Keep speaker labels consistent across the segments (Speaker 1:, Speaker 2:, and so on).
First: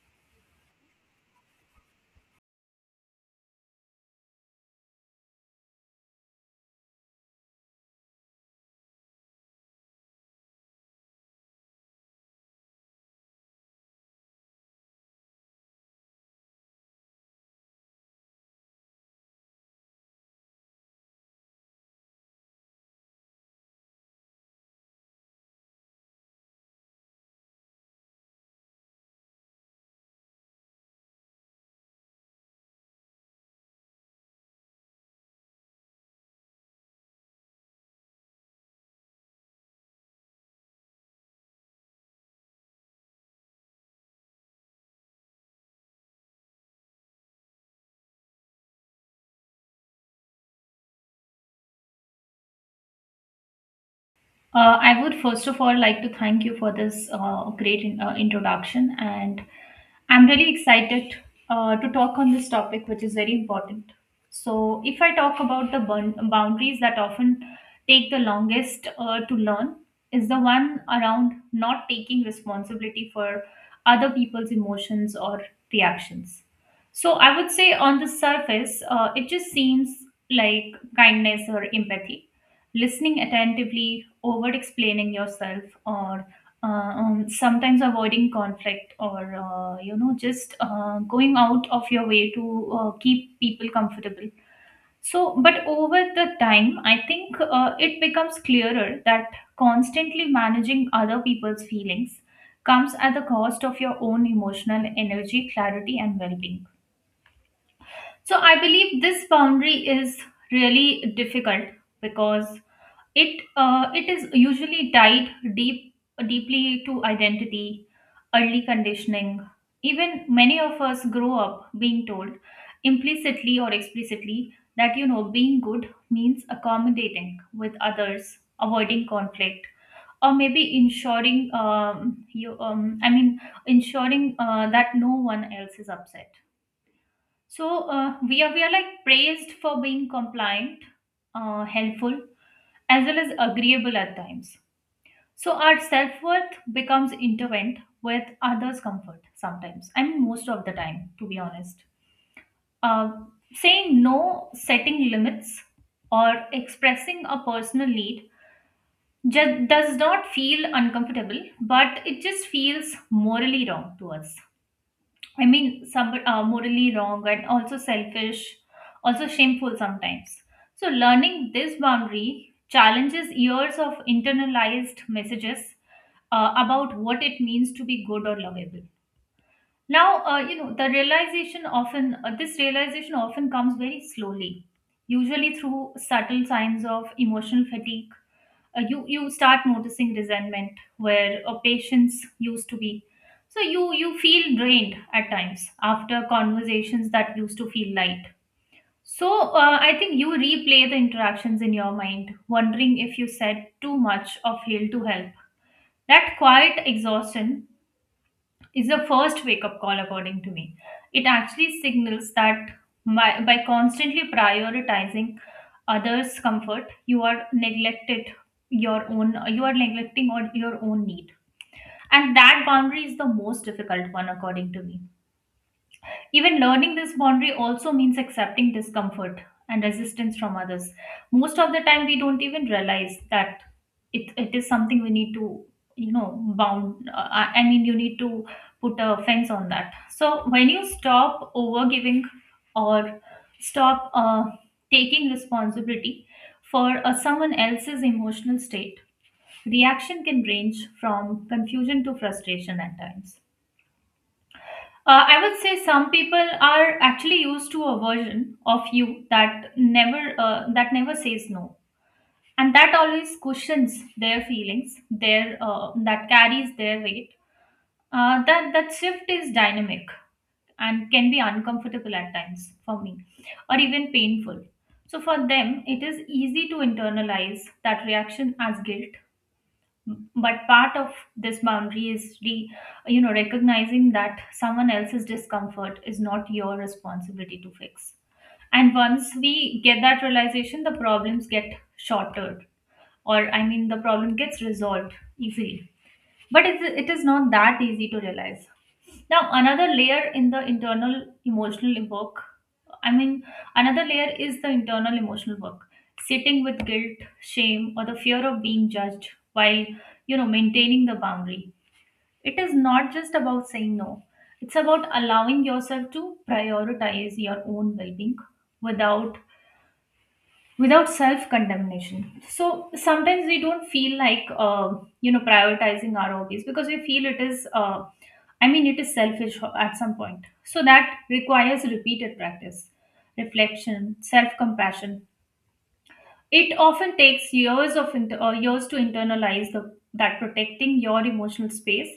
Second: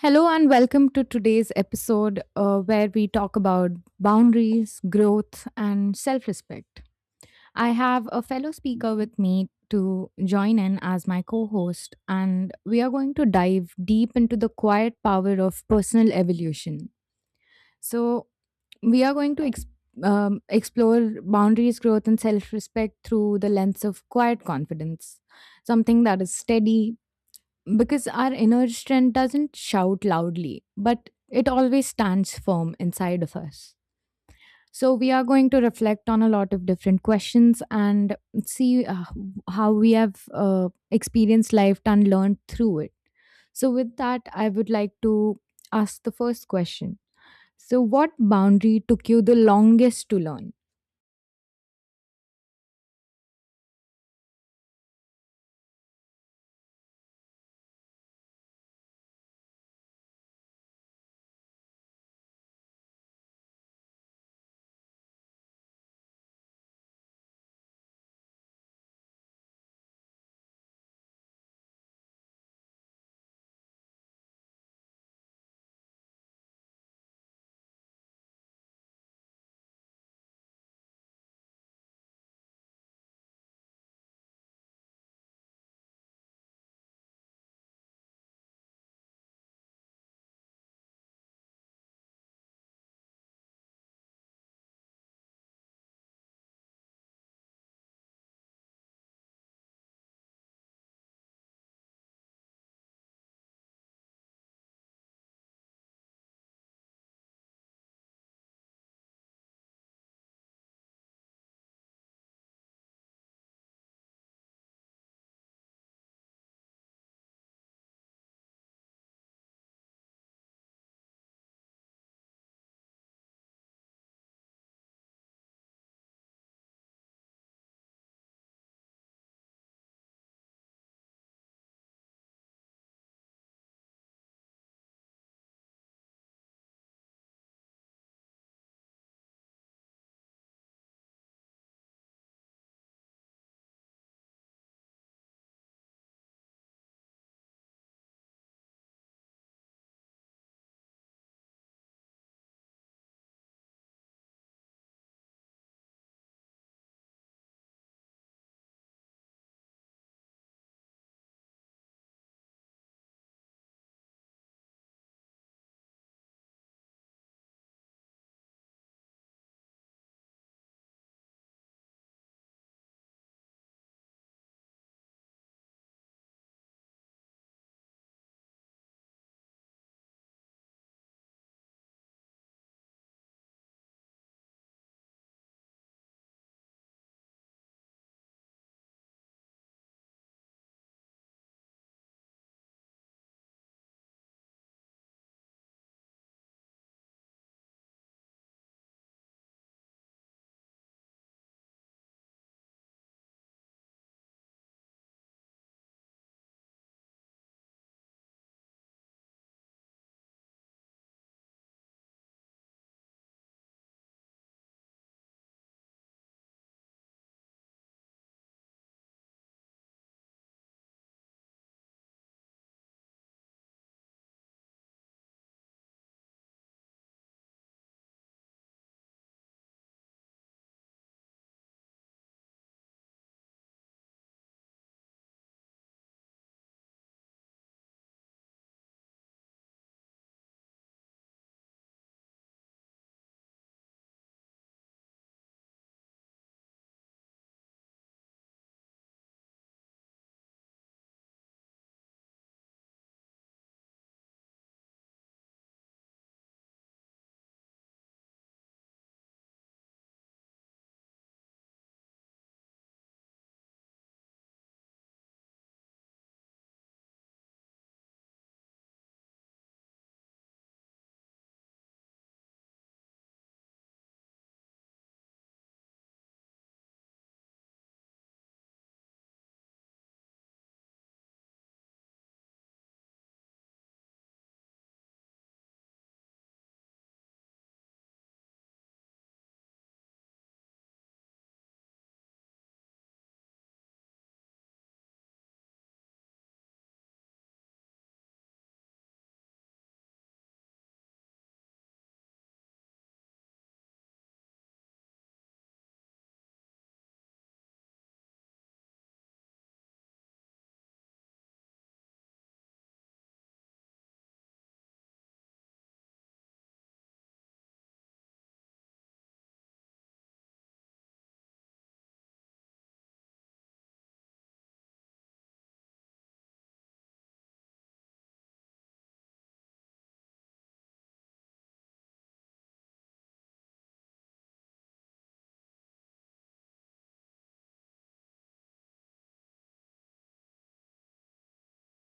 Speaker 1: Hello, and welcome to today's episode where we talk about boundaries, growth, and self respect. I have a fellow speaker with me to join in as my co host, and we are going to dive deep into the quiet power of personal evolution. So, we are going to ex- explore boundaries, growth, and self respect through the lens of quiet confidence, something that is steady, because our inner strength doesn't shout loudly, but it always stands firm inside of us. So, we are going to reflect on a lot of different questions and see how we have experienced life and learned through it. So, with that, I would like to ask the first question. So, what boundary took you the longest to learn?
Speaker 2: I would first of all like to thank you for this great introduction, and I'm really excited to talk on this topic, which is very important. So, if I talk about the boundaries that often take the longest to learn, is the one around not taking responsibility for other people's emotions or reactions. So, I would say on the surface, it just seems like kindness or empathy listening attentively, over explaining yourself, or sometimes avoiding conflict, or you know, just going out of your way to keep people comfortable. So, but over the time, I think it becomes clearer that constantly managing other people's feelings comes at the cost of your own emotional energy, clarity, and well being. So, I believe this boundary is really difficult because it is usually tied deep deeply to identity, early conditioning. Even many of us grow up being told implicitly or explicitly that you know being good means accommodating with others, avoiding conflict, or maybe ensuring you I mean ensuring that no one else is upset. So we are like praised for being compliant, helpful as well as agreeable at times. So our self worth becomes intertwined with others' comfort sometimes, I mean, most of the time, to be honest. Uh, saying no, setting limits, or expressing a personal need just does not feel uncomfortable, but it just feels morally wrong to us. Morally wrong and also selfish, also shameful sometimes. So, learning this boundary challenges years of internalized messages about what it means to be good or lovable. Now, you know, this realization often comes very slowly, usually through subtle signs of emotional fatigue. You start noticing resentment where a patience used to be, so you feel drained at times after conversations that used to feel light. So I think you replay the interactions in your mind, wondering if you said too much or failed to help. That quiet exhaustion is the first wake up call, according to me. It actually signals that by constantly prioritizing others' comfort, you are neglecting on your own need, and that boundary is the most difficult one according to me. Even learning this boundary also means accepting discomfort and resistance from others. Most of the time, we don't even realize that it is something we need to, you know, bound. You need to put a fence on that. So when you stop over giving or stop taking responsibility for someone else's emotional state, reaction can range from confusion to frustration at times. I would say some people are actually used to a version of you that never says no, and that always cushions their feelings, their that carries their weight. That shift is dynamic and can be uncomfortable at times for me, or even painful. So for them, it is easy to internalize that reaction as guilt, but part of this boundary is you know, recognizing that someone else's discomfort is not your responsibility to fix. And once we get that realization, the problems get shortered, or I mean the problem gets resolved easily, but it is not that easy to realize. Now, another layer in the internal emotional work, I mean, another layer is the internal emotional work, sitting with guilt, shame, or the fear of being judged while, you know, maintaining the boundary. It is not just about saying no, it's about allowing yourself to prioritize your own well being without without self condemnation. So sometimes we don't feel like you know, prioritizing our hobbies because we feel it is it is selfish at some point. So that requires repeated practice, reflection, self compassion. It often takes years to internalize the that protecting your emotional space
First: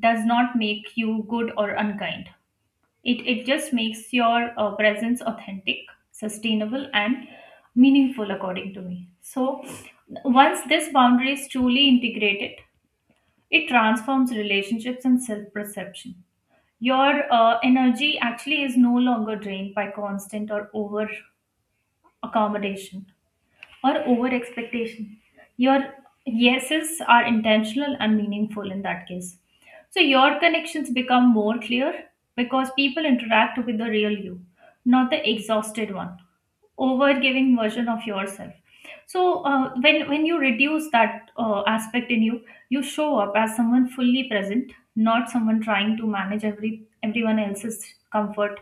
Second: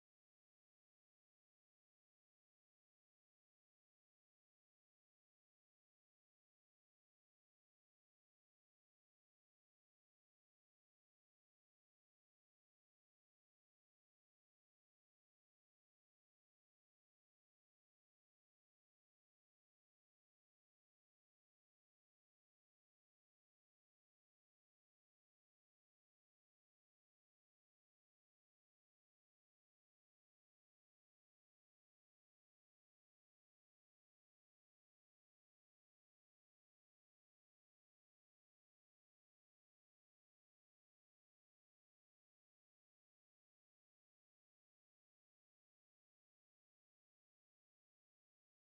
Speaker 2: does not make you good or unkind. It just makes your presence authentic, sustainable, and meaningful, according to me. So, once this boundary is truly integrated, it transforms relationships and self perception. Your energy actually is no longer drained by constant or over accommodation or over expectation. Your yeses are intentional and meaningful in that case. So your connections become more clear because people interact with the real you, not the exhausted one, over giving version of yourself. So when you reduce that aspect in you, you show up as someone fully present, not someone trying to manage everyone else's comfort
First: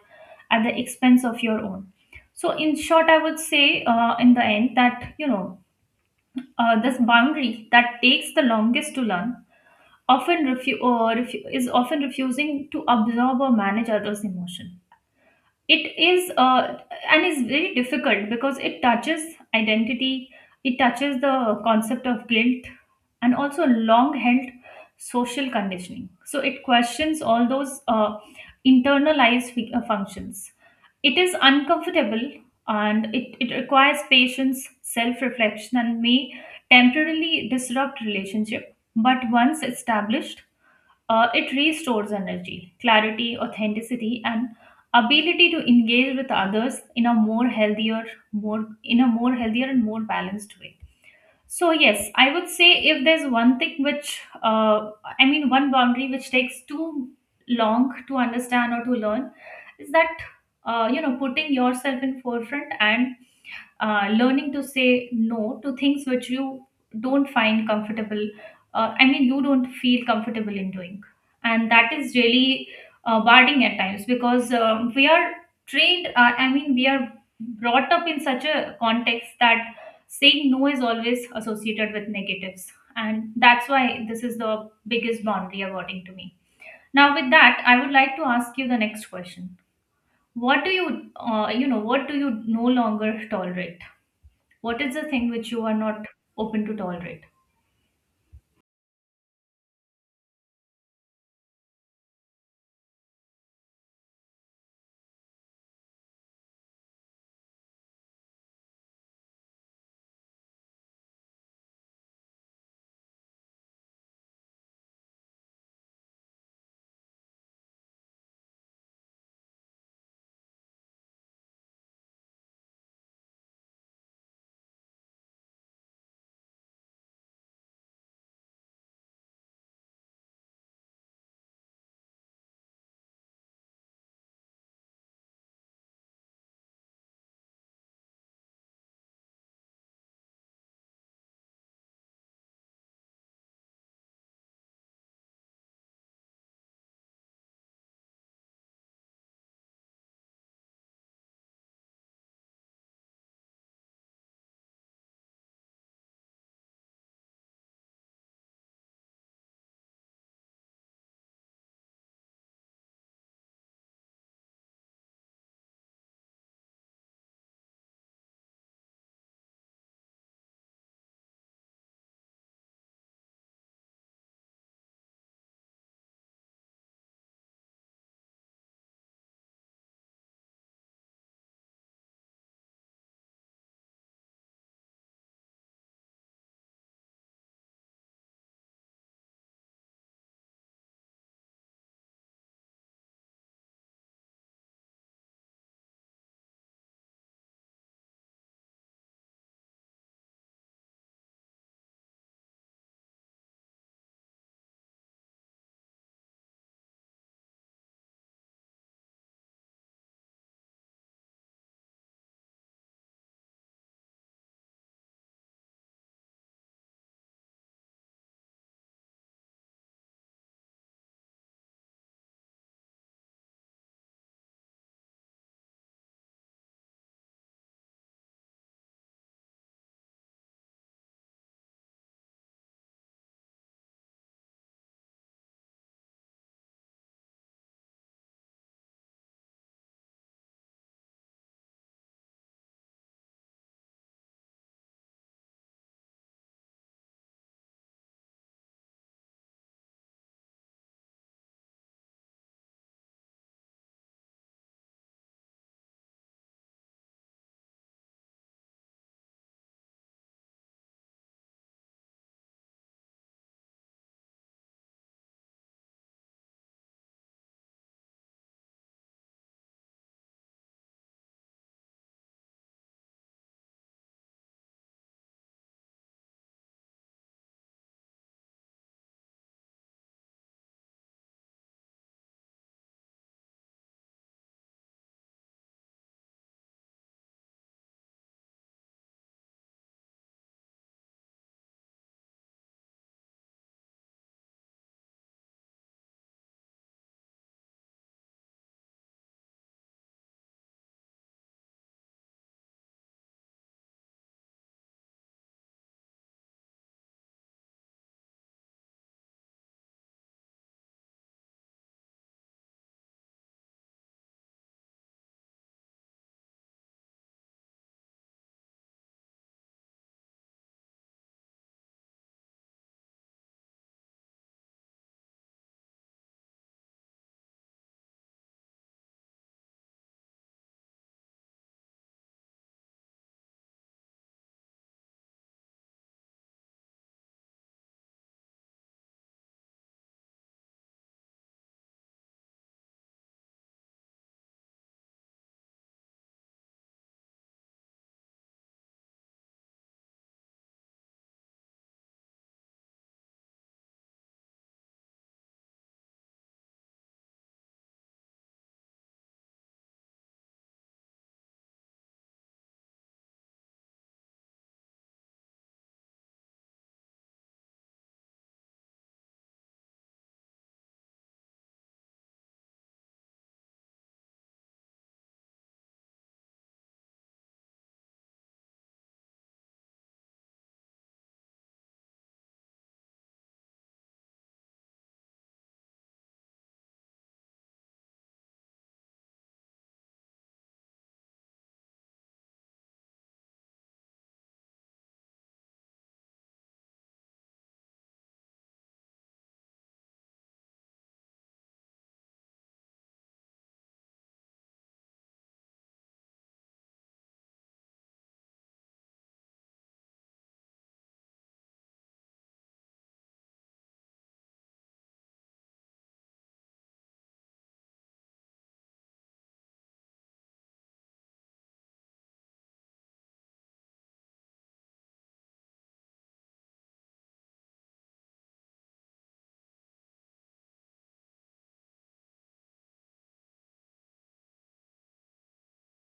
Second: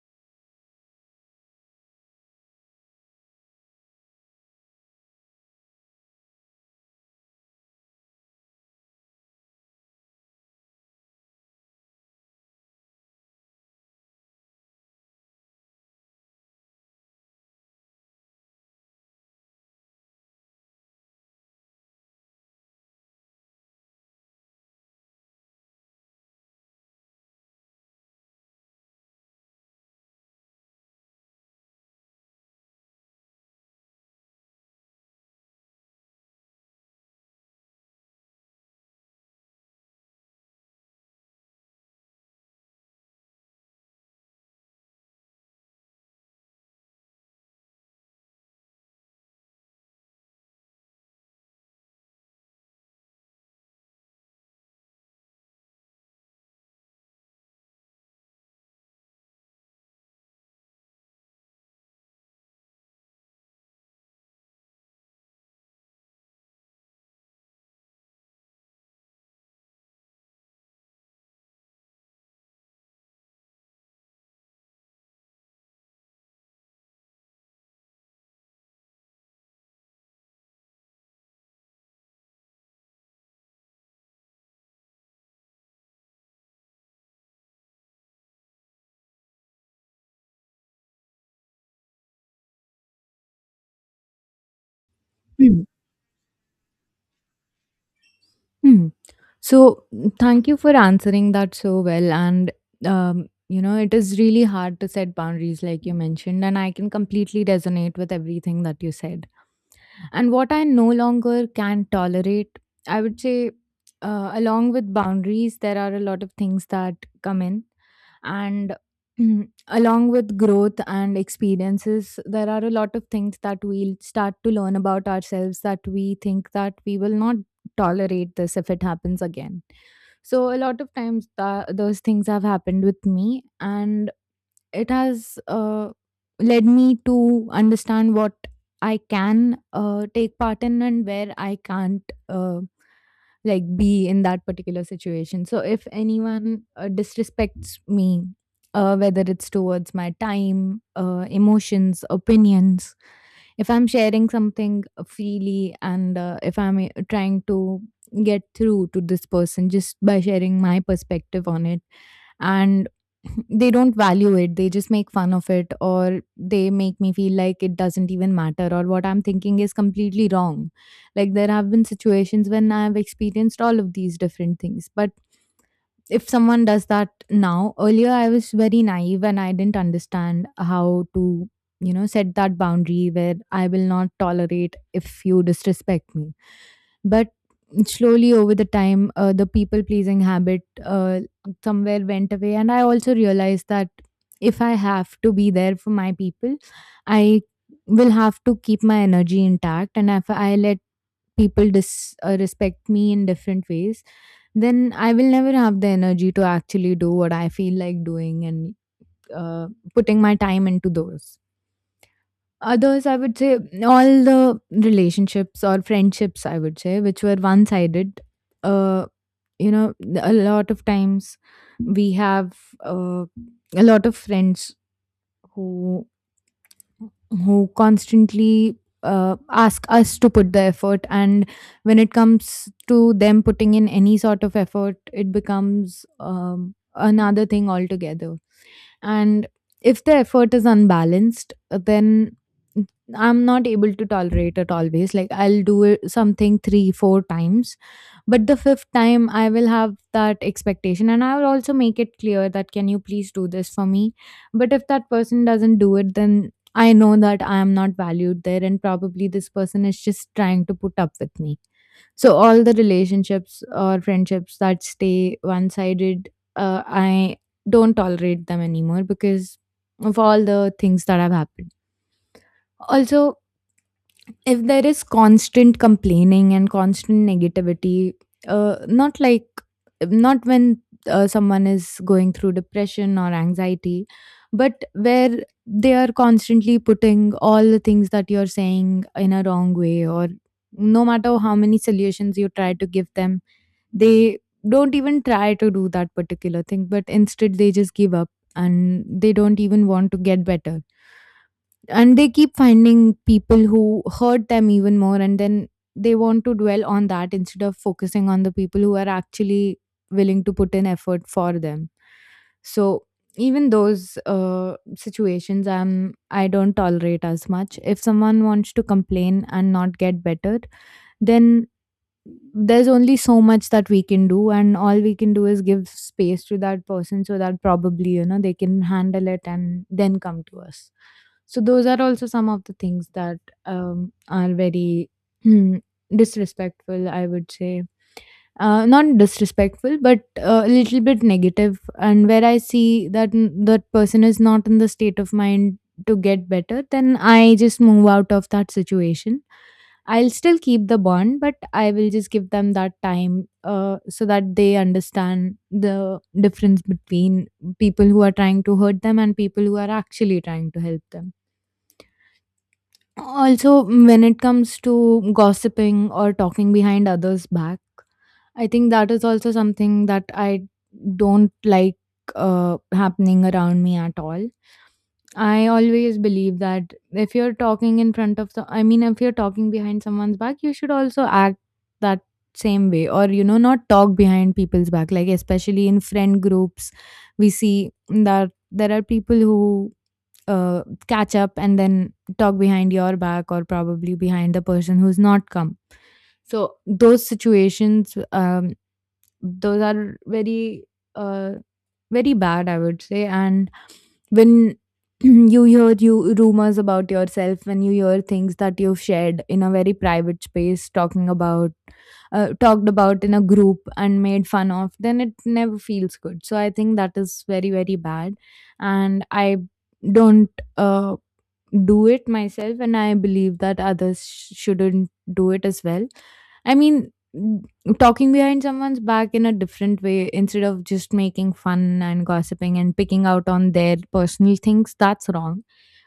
Speaker 2: at the expense of your own. So, in short, I would say in the end that you know this boundary that takes the longest to learn often refu- refu- is often refusing to absorb or manage others' emotion. It is and is very difficult because it touches identity, it touches the concept of guilt, and also long-held social conditioning. So it questions all those functions. It is uncomfortable and it requires patience, self reflection, and may temporarily disrupt relationship. But once established, it restores energy, clarity, authenticity, and ability to engage with others in a more healthier, more in a more healthier and more balanced way. So yes, I would say if there's one thing which, one boundary which takes too long to understand or to learn, is that you know, putting yourself in forefront and learning to say no to things which you don't find comfortable, you don't feel comfortable in doing. And that is really barring at times, because we are trained, we are brought up in such a context that saying no is always associated with negatives. And that's why this is the biggest boundary according to me. Now with that, I would like to ask you the next question. What do you you know, what do you no longer tolerate? What is the thing which you are not open to tolerate?
Speaker 1: Hmm. So thank you for answering that so well. And, it is really hard to set boundaries, like you mentioned, and I can completely resonate with everything that you said. And what I no longer can tolerate, I would say, along with boundaries, there are a lot of things that come in. And along with growth and experiences, there are a lot of things that we'll start to learn about ourselves that we think that we will not tolerate this if it happens again. So a lot of times those things have happened with me, and it has led me to understand what I can take part in and where I can't uh, like be in that particular situation. So if anyone disrespects me, whether it's towards my time, emotions, opinions, if I'm sharing something freely and if I'm trying to get through to this person just by sharing my perspective on it, and they don't value it. They just make fun of it, or they make me feel like it doesn't even matter, or what I'm thinking is completely wrong. Like, there have been situations when I've experienced all of these different things. But if someone does that now, earlier I was very naive and I didn't understand how to, set that boundary where I will not tolerate if you disrespect me. But slowly over the time, the people pleasing habit somewhere went away. And I also realized that if I have to be there for my people, I will have to keep my energy intact. And if I let people respect me in different ways, then I will never have the energy to actually do what I feel like doing and uh, putting my time into those. Others, I would say, all the relationships or friendships, I would say, which were one sided, uh, you know, a lot of times we have uh, a lot of friends who who constantly ask us to put the effort, and when it comes to them putting in any sort of effort, it becomes another thing altogether. And if the effort is unbalanced, then I'm not able to tolerate it always. Like, I'll do it something three, four times, but the fifth time I will have that expectation, and I will also make it clear that can you please do this for me. But if that person doesn't do it, then I know that I am not valued there, and probably this person is just trying to put up with me. So all the relationships or friendships that stay one sided, I don't tolerate them anymore because of all the things that have happened. Also, if there is constant complaining and constant negativity, not like, not when someone is going through depression or anxiety, but where they are constantly putting all the things that you're saying in a wrong way, or no matter how many solutions you try to give them, they don't even try to do that particular thing, but instead they just give up, and they don't even want to get better, and they keep finding people who hurt them even more, and then they want to dwell on that instead of focusing on the people who are actually willing to put in effort for them. So even those situations, I don't tolerate as much. If someone wants to complain and not get better, then there's only so much that we can do, and all we can do is give space to that person so that probably, they can handle it and then come to us. So those are also some of the things that are very hmm, disrespectful, I would say. Not disrespectful, but a little bit negative, and where I see that that person is not in the state of mind to get better, then I just move out of that situation. I'll still keep the bond, but I will just give them that time, so that they understand the difference between people who are trying to hurt them and people who are actually trying to help them. Also, when it comes to gossiping or talking behind others' back, I think that is also something that I don't like happening around me at all. I always believe that if you're talking in front I mean, if you're talking behind someone's back, you should also act that same way, or, not talk behind people's back. Like, especially in friend groups, we see that there are people who catch up and then talk behind your back, or probably behind the person who's not come. So those situations, those are very, uh, very bad, I would say. And when you hear you rumors about yourself, when you hear things that you've shared in a very private space, talked about in a group and made fun of, then it never feels good. So I think that is very, very bad, and I don't uh do it myself, and I believe that others shouldn't do it as well. I mean, talking behind someone's back in a different way, instead of just making fun and gossiping and picking out on their personal things, that's wrong.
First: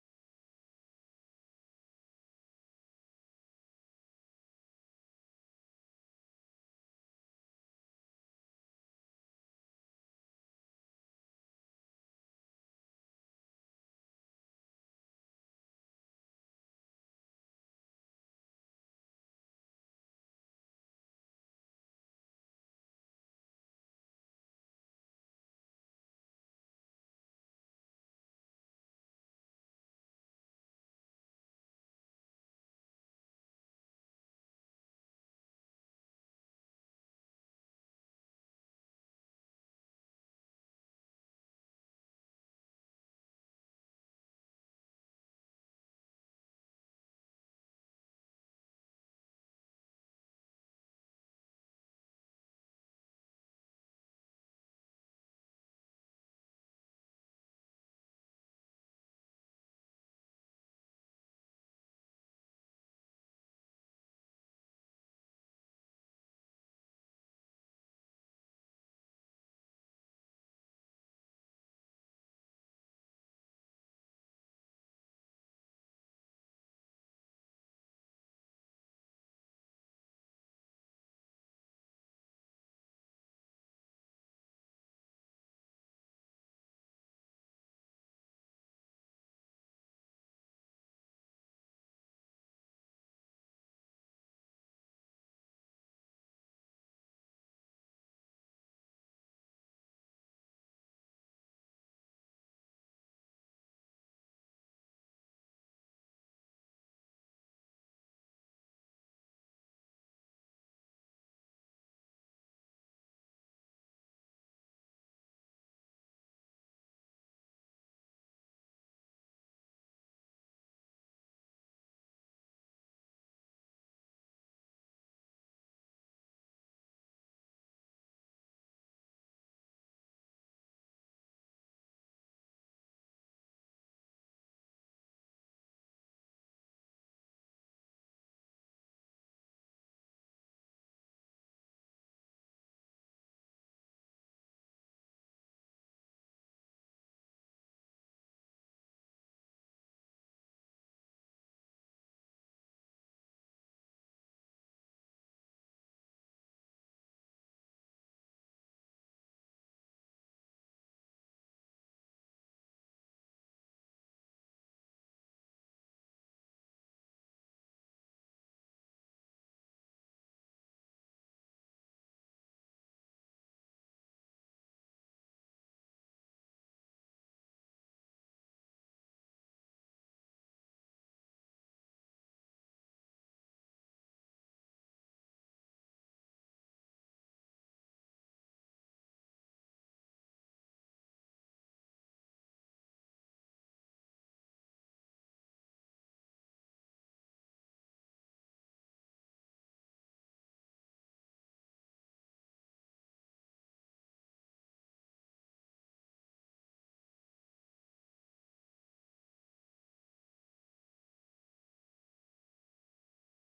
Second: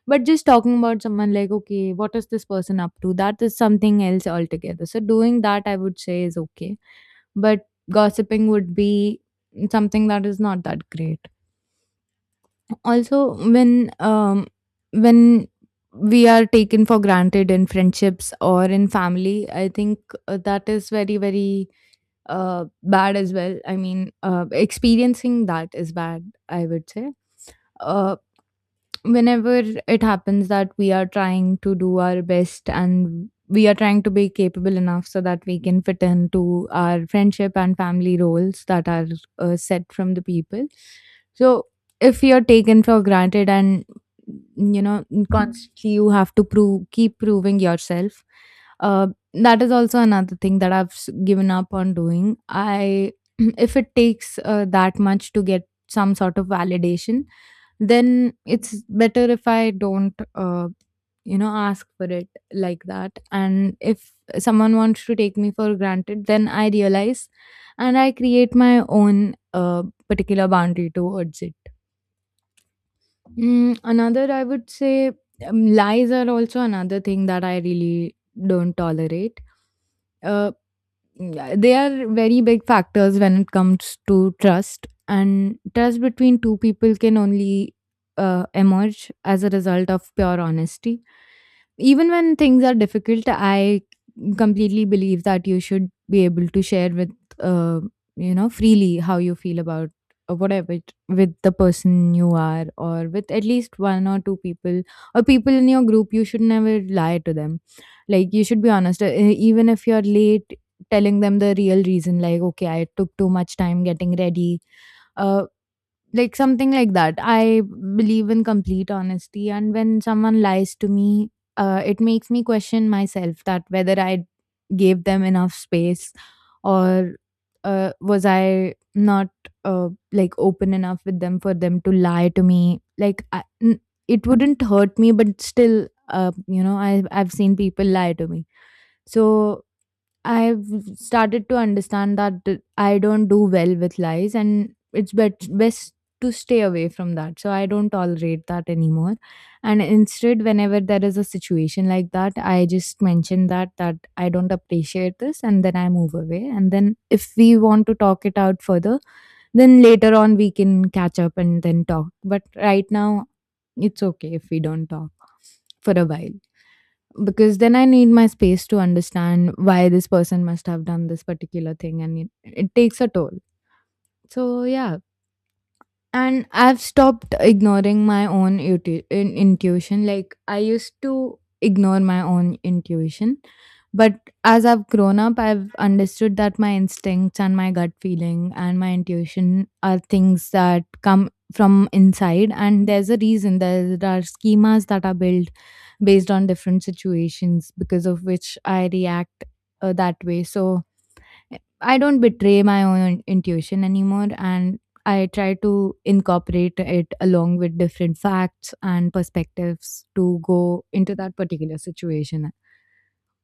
Speaker 1: But just talking about someone like, okay, what is this person up to, that is something else altogether. So doing that, I would say, is okay. But gossiping would be something that is not that great. Also, when we are taken for granted in friendships or in family, I think that is very, very bad as well. I mean, experiencing that is bad, I would say. Uh, Whenever it happens that we are trying to do our best and we are trying to be capable enough so that we can fit into our friendship and family roles that are set from the people, so if you're taken for granted and, you know constantly you have to prove keep proving yourself, uh, that is also another thing that I've given up on doing. I If it takes that much to get some sort of validation, then it's better if I don't, ask for it like that. And if someone wants to take me for granted, then I realize and I create my own particular boundary towards it. Another, I would say, lies are also another thing that I really don't tolerate. uh, yeah, they are very big factors when it comes to trust, and trust between two people can only emerge as a result of pure honesty. Even when things are difficult, I completely believe that you should be able to share with, uh, freely how you feel about whatever it, with the person you are, or with at least one or two people, or people in your group. You should never lie to them. Like, you should be honest, even if you're late, telling them the real reason like, okay, I took too much time getting ready, uh, like something like that. I believe in complete honesty, and when someone lies to me, it makes me question myself that whether I gave them enough space, or, was I not like open enough with them for them to lie to me. Like, it wouldn't hurt me, but still, I've seen people lie to me. So I've started to understand that I don't do well with lies, and it's best to stay away from that. So I don't tolerate that anymore. And instead, whenever there is a situation like that, I just mention that I don't appreciate this, and then I move away. And then if we want to talk it out further, then later on we can catch up and then talk. But right now, it's okay if we don't talk for a while. Because then I need my space to understand why this person must have done this particular thing and it takes a toll. So, yeah, and I've stopped ignoring my own intuition, like I used to ignore my own intuition. But as I've grown up, I've understood that my instincts and my gut feeling and my intuition are things that come from inside, and there's a reason. There are schemas that are built based on different situations because of which I react that way. So I don't betray my own intuition anymore, and I try to incorporate it along with different facts and perspectives to go into that particular situation.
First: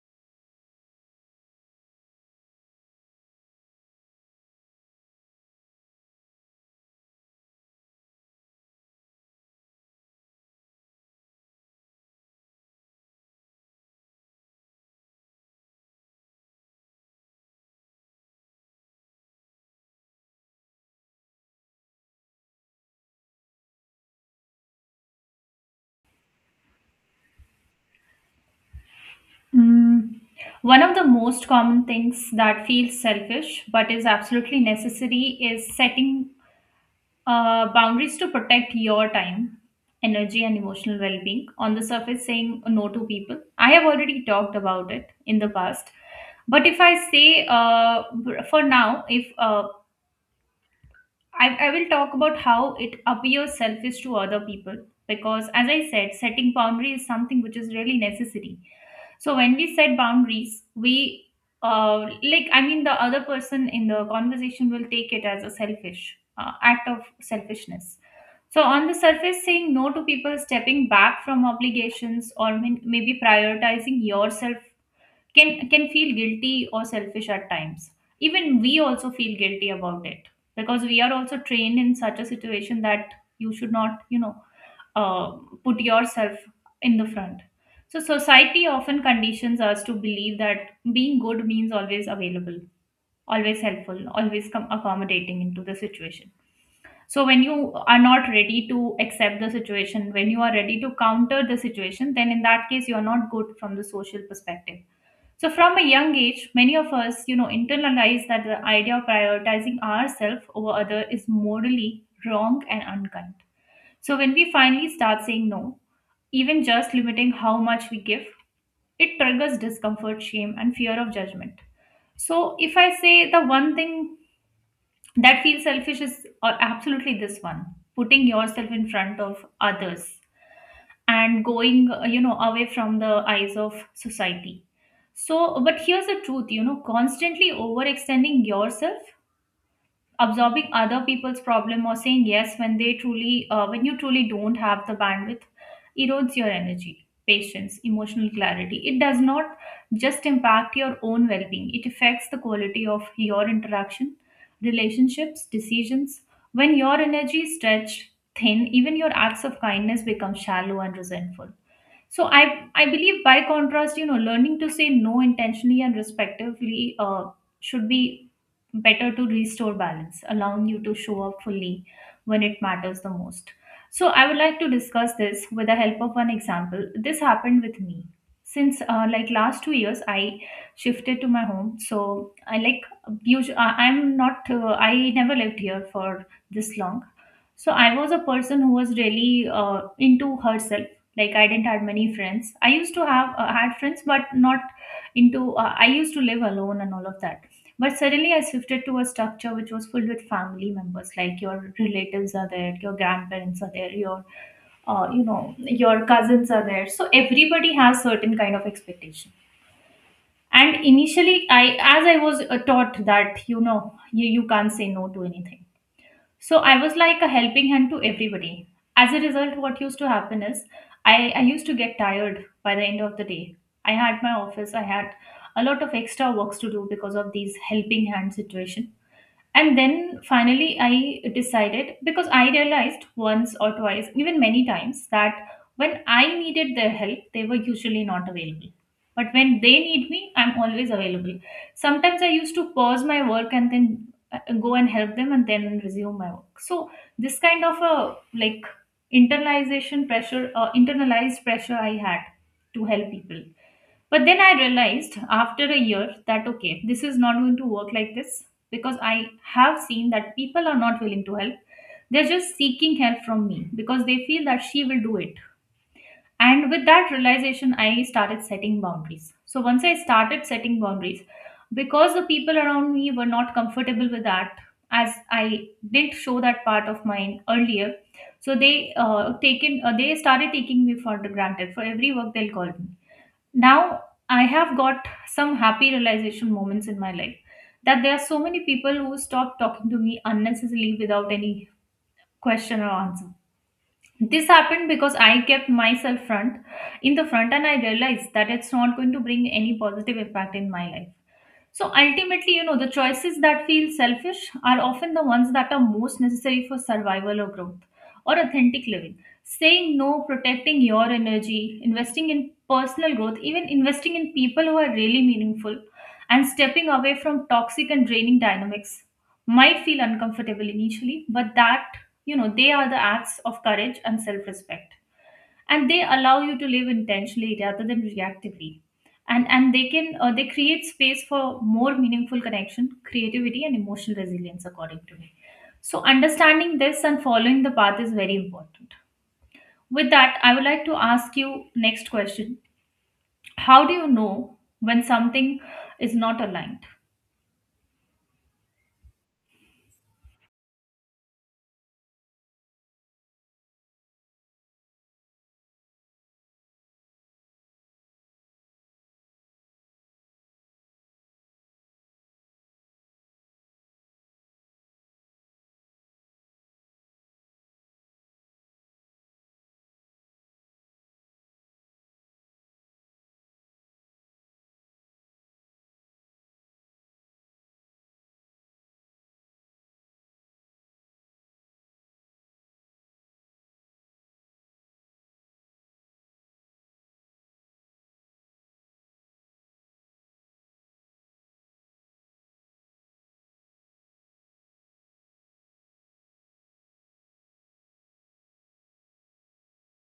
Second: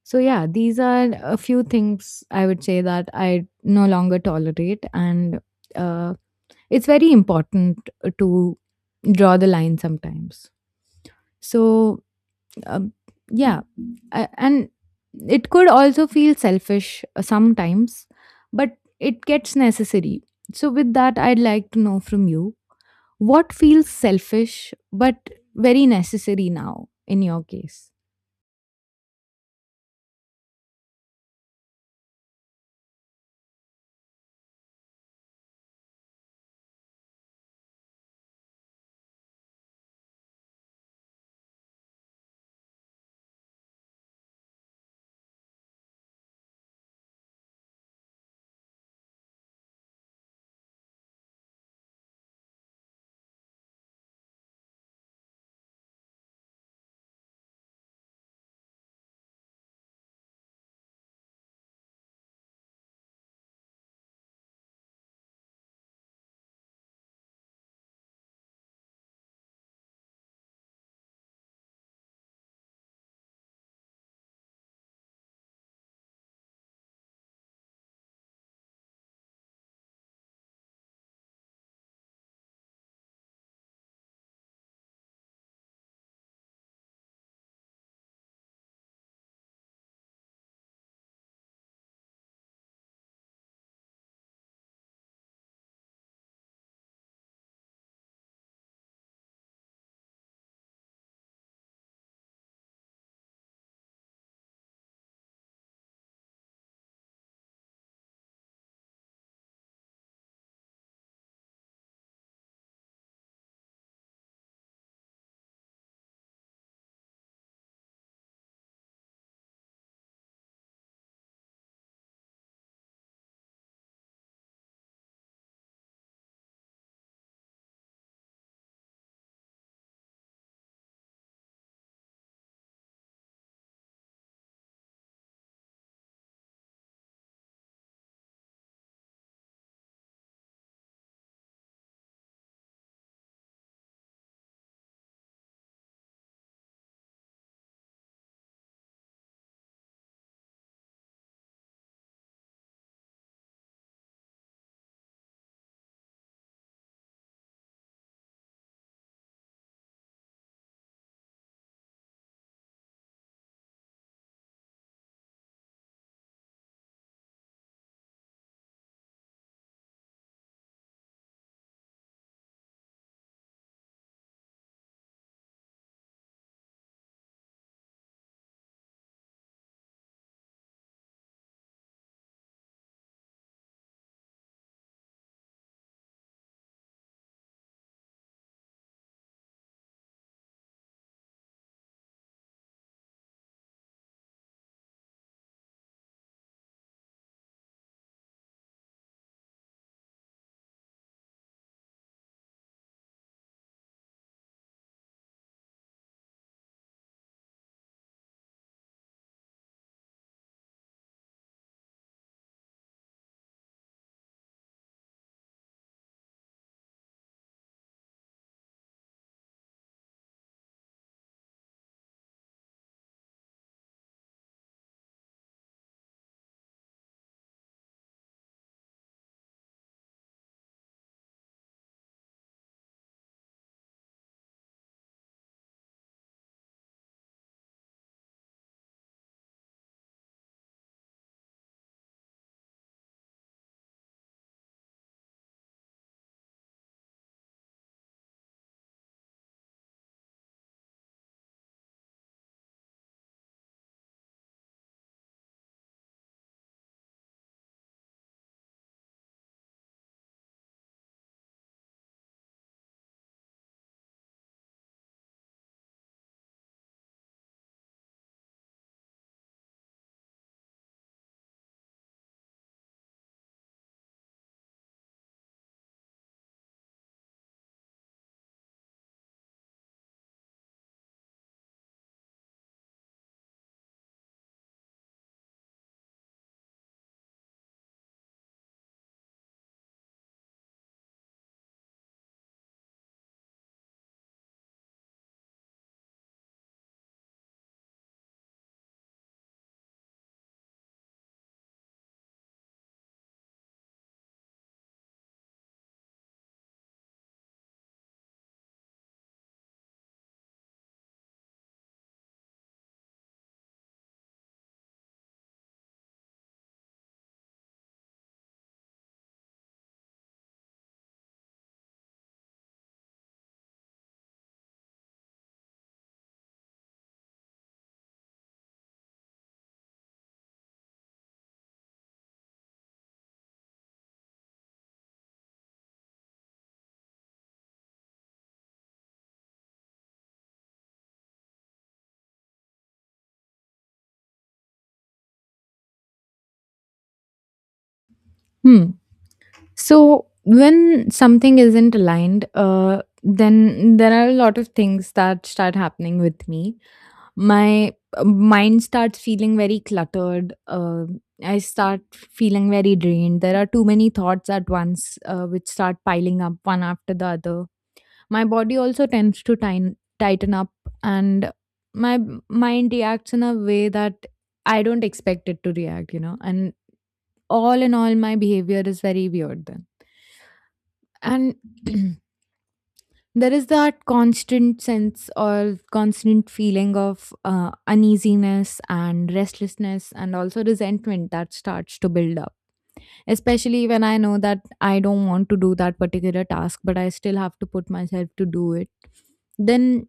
Speaker 1: So yeah, these are a few things I would say that I no longer tolerate, and uh, it's very important to draw the line sometimes. So um, yeah and it could also feel selfish sometimes, but it gets necessary. So with that, I'd like to know from you, what feels selfish but very necessary now in your case?
Speaker 2: Mm, one of the most common things that feels selfish but is absolutely necessary is setting boundaries to protect your time, energy, and emotional well being. On the surface, saying no to people. I have already talked about it in the past. But if I say for now, if I will talk about how it appears selfish to other people because, as I said, setting boundaries is something which is really necessary. So, when we set boundaries, we the other person in the conversation will take it as a selfish act of selfishness. So, on the surface, saying no to people, stepping back from obligations, or maybe prioritizing yourself can feel guilty or selfish at times. Even we also feel guilty about it because we are also trained in such a situation that you should not, you know, uh, put yourself in the front. So society often conditions us to believe that being good means always available, always helpful, always accommodating into the situation. So when you are not ready to accept the situation, when you are ready to counter the situation, then in that case you are not good from the social perspective. So from a young age, many of us, you know, internalize that the idea of prioritizing ourselves over other is morally wrong and unkind. So when we finally start saying no, even just limiting how much we give, it triggers discomfort, shame, and fear of judgment. So if I say the one thing that feels selfish is or absolutely this one, putting yourself in front of others and going you know, away from the eyes of society. So but here's the truth, you know, constantly overextending yourself, absorbing other people's problem, or saying yes when they truly when you truly don't have the bandwidth, erodes your energy, patience, emotional clarity. It does not just impact your own well-being, it affects the quality of your interaction, relationships, decisions. When your energy is stretched thin, even your acts of kindness become shallow and resentful. So I believe, by contrast, you know, learning to say no intentionally and respectively should be better to restore balance, allowing you to show up fully when it matters the most. So I would like to discuss this with the help of one example. This happened with me. Since like last 2 years, I shifted to my home. So I, like, usually I'm not I never lived here for this long. So I was a person who was really into herself, like I didn't had many friends. I used to have had friends, but not into I used to live alone and all of that. But suddenly I shifted to a structure which was full with family members, like your relatives are there, your grandparents are there, your you know, your cousins are there. So everybody has certain kind of expectation, and initially I, as I was taught that, you know, you can't say no to anything. So I was like a helping hand to everybody. As a result, what used to happen is I used to get tired by the end of the day. I had my office, I had a lot of extra works to do because of these helping hand situation. And then finally, I decided, because I realized once or twice, even many times, that when I needed their help, they were usually not available. But when they need me, I'm always available. Sometimes I used to pause my work and then go and help them and then resume my work. So, this kind of a like internalized pressure I had to help people. But then I realized after a year that, okay, this is not going to work like this, because I have seen that people are not willing to help. They're just seeking help from me because they feel that she will do it. And with that realization, I started setting boundaries. So once I started setting boundaries, because the people around me were not comfortable with that, as I didn't show that part of mine earlier, so they started taking me for granted. For every work, they'll call me. Now I have got some happy realization moments in my life that there are so many people who stop talking to me unnecessarily without any question or answer. This happened because I kept myself front in the front and I realized that it's not going to bring any positive impact in my life. So ultimately, you know, the choices that feel selfish are often the ones that are most necessary for survival or growth or authentic living. Saying no, protecting your energy, investing in personal growth, even investing in people who are really meaningful, and stepping away from toxic and draining dynamics might feel uncomfortable initially, but that, you know, they are the acts of courage and self respect, and they allow you to live intentionally rather than reactively. And they can they create space for more meaningful connection, creativity, and emotional resilience according to me. So understanding this and following the path is very important. With that, I would like to ask you next question. How do you know when something is not aligned?
Speaker 1: Hmm. So when something isn't aligned, then there are a lot of things that start happening with me. My mind starts feeling very cluttered. I start feeling very drained. There are too many thoughts at once, which start piling up one after the other. My body also tends to tighten up, and my mind reacts in a way that I don't expect it to react, you know. And all in all, my behavior is very weird then. And there is that constant sense or constant feeling of uneasiness and restlessness and also resentment that starts to build up, especially when I know that I don't want to do that particular task, but I still have to put myself to do it. Then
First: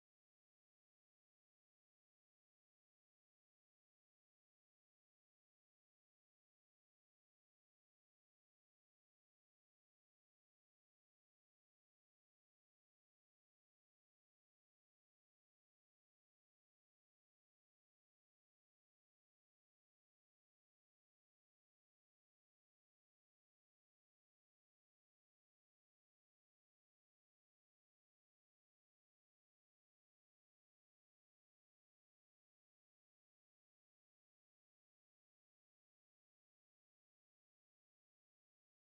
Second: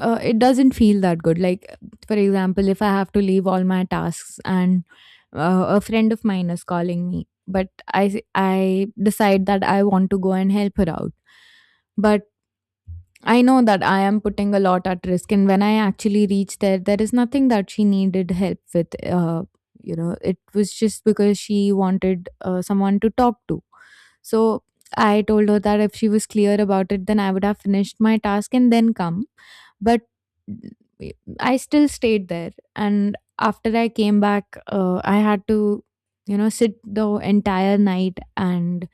Speaker 1: it doesn't feel that good. Like, for example, if I have to leave all my tasks, and a friend of mine is calling me, but I decide that I want to go and help her out, but I know that I am putting a lot at risk, and when I actually reached there, there is nothing that she needed help with. You know, it was just because she wanted someone to talk to. So I told her that if she was clear about it, then I would have finished my task and then come. But I still stayed there, and after I came back, I had to, you know, sit the entire night and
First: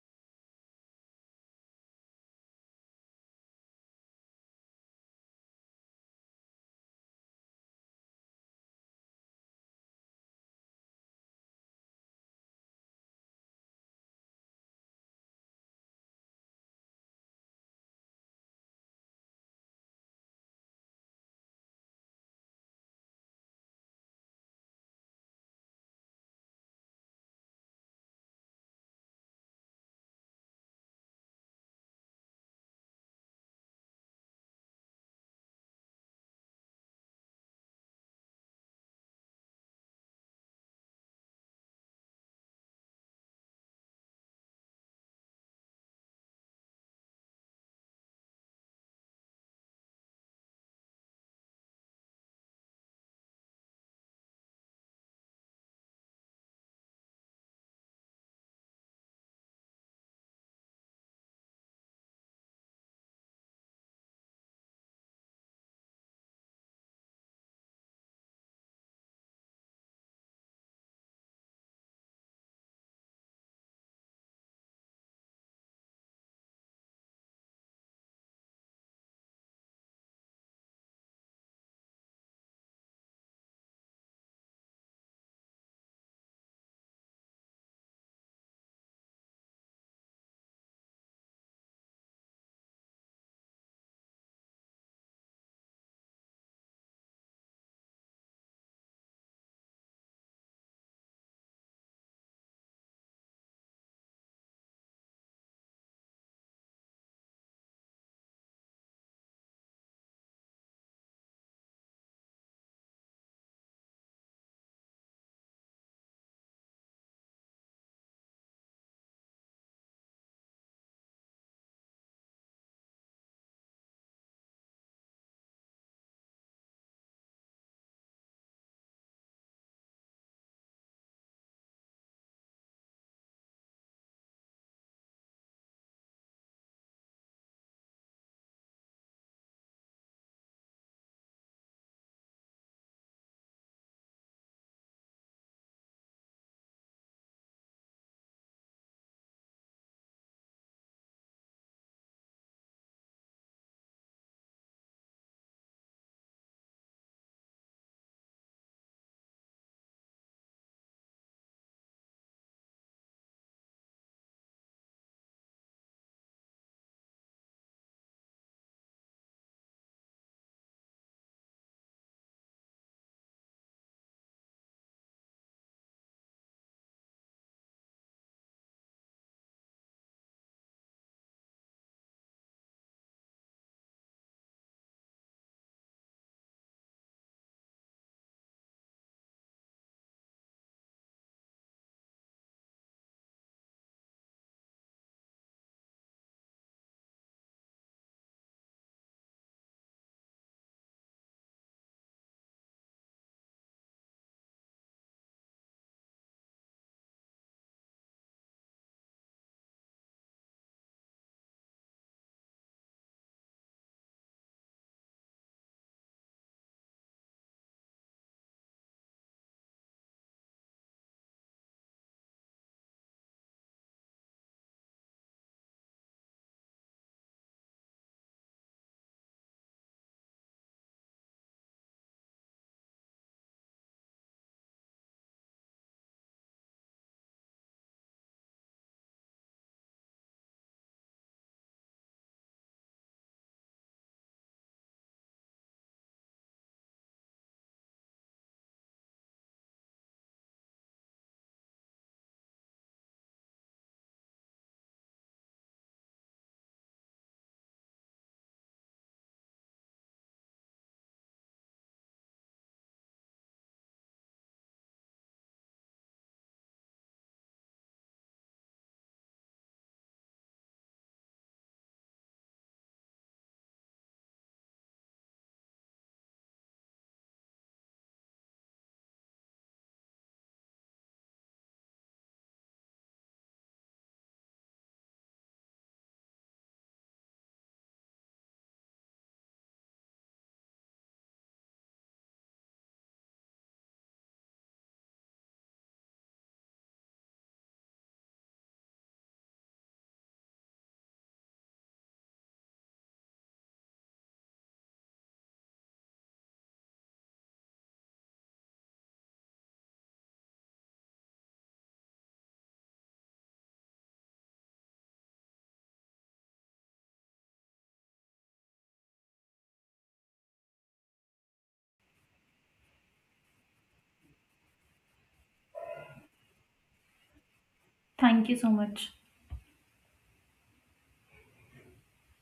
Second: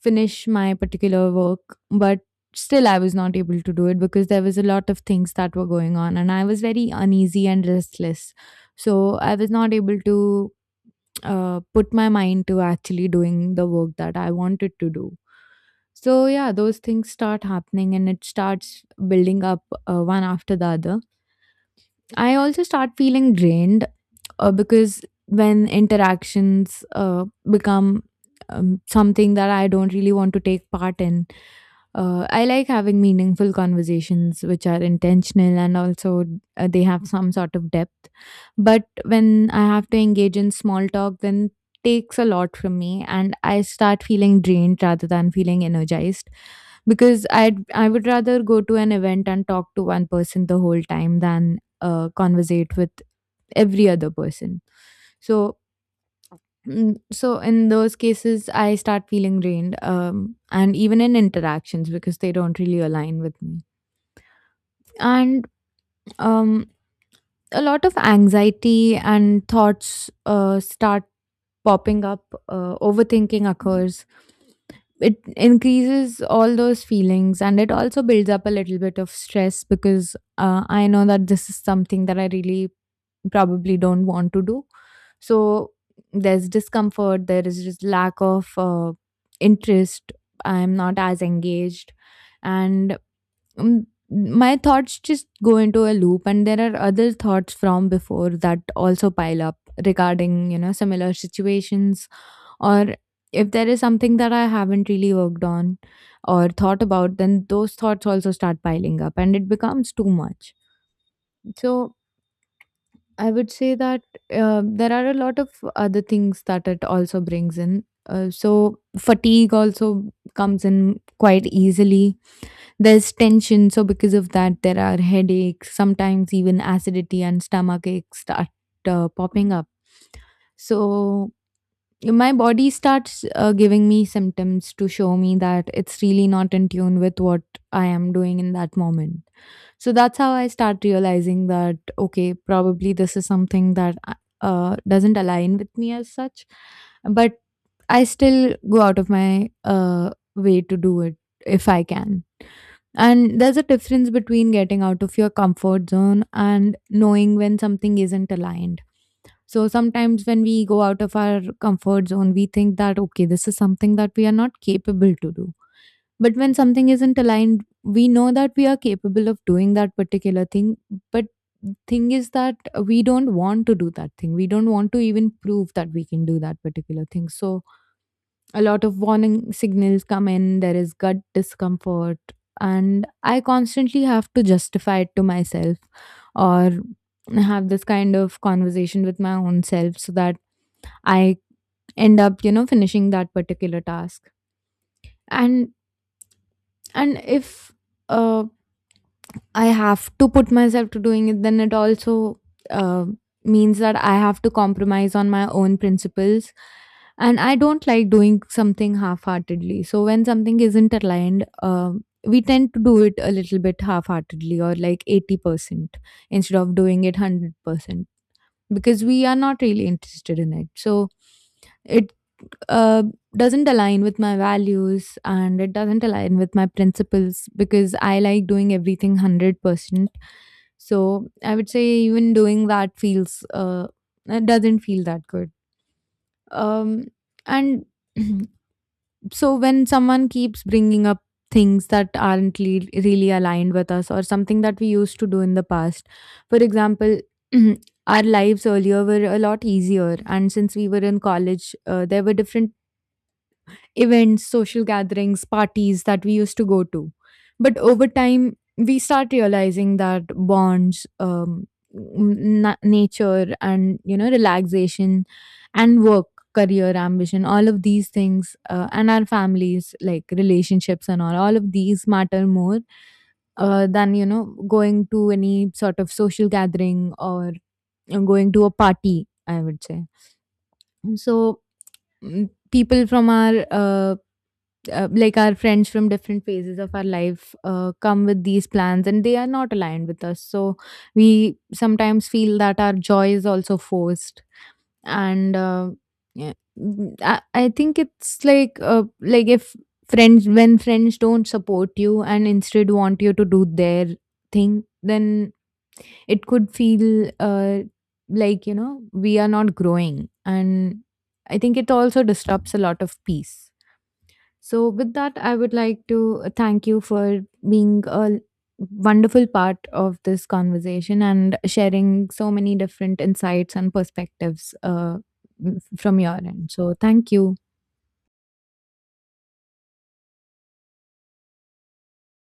Speaker 1: finish my particular work, but still I was not able to do it because there was a lot of things that were going on, and I was very uneasy and restless. So I was not able to put my mind to actually doing the work that I wanted to do. So yeah, those things start happening, and it starts building up one after the other. I also start feeling drained, because when interactions become something that I don't really want to take part in, I like having meaningful conversations which are intentional, and also they have some sort of depth. But when I have to engage in small talk, then takes a lot from me, and I start feeling drained rather than feeling energized, because I would rather go to an event and talk to one person the whole time than conversate with every other person. So mm, so in those cases I start feeling drained, and even in interactions, because they don't really align with me. And um, a lot of anxiety and thoughts start popping up, overthinking occurs. It increases all those feelings, and it also builds up a little bit of stress, because I know that this is something that I really probably don't want to do. So there's discomfort, there is just lack of interest. I'm not as engaged, and mm, my thoughts just go into a loop. And there are other thoughts from before that also pile up regarding, you know, similar situations, or if there is something that I haven't really worked on or thought about, then those thoughts also start piling up, and it becomes too much. So I would say that there are a lot of other things that it also brings in. So fatigue also comes in quite easily. There's tension, so because of that, there are headaches. Sometimes even acidity and stomach aches start popping up. So my body starts giving me symptoms to show me that it's really not in tune with what I am doing in that moment. So that's how I start realizing that, okay, probably this is something that doesn't align with me as such. But I still go out of my way to do it if I can. And there's a difference between getting out of your comfort zone and knowing when something isn't aligned. So sometimes when we go out of our comfort zone, we think that, okay, this is something that we are not capable to do. But when something isn't aligned, we know that we are capable of doing that particular thing. But thing is that we don't want to do that thing. We don't want to even prove that we can do that particular thing. So a lot of warning signals come in, there is gut discomfort, and I constantly have to justify it to myself, or have this kind of conversation with my own self, so that I end up, you know, finishing that particular task. And and if uh, I have to put myself to doing it, then it also uh, means that I have to compromise on my own principles. And I don't like doing something half heartedly. So when something isn't aligned, we tend to do it a little bit half heartedly, or like 80% instead of doing it 100%, because we are not really interested in it. So it uh, doesn't align with my values, and it doesn't align with my principles, because I like doing everything 100%. So I would say even doing that feels, it doesn't feel that good. Um, and so when someone keeps bringing up things that aren't really aligned with us, or something that we used to do in the past, for example our lives earlier were a lot easier, and since we were in college, there were different events, social gatherings, parties that we used to go to. But over time, we start realizing that bonds, nature, and you know, relaxation, and work, career, ambition, all of these things, and our families, like relationships and all of these matter more than, you know, going to any sort of social gathering, or going to a party, I would say. So mm, people from our like our friends from different phases of our life come with these plans, and they are not aligned with us, so we sometimes feel that our joy is also forced. And yeah, mm, I think it's like if friends when friends don't support you and instead want you to do their thing, then it could feel like, you know, we are not growing, and I think it also disrupts a lot of peace. So, with that, I would like to thank you for being a wonderful part of this conversation and sharing so many different insights and perspectives, from your end. So, thank you.
Speaker 2: Thank you so much.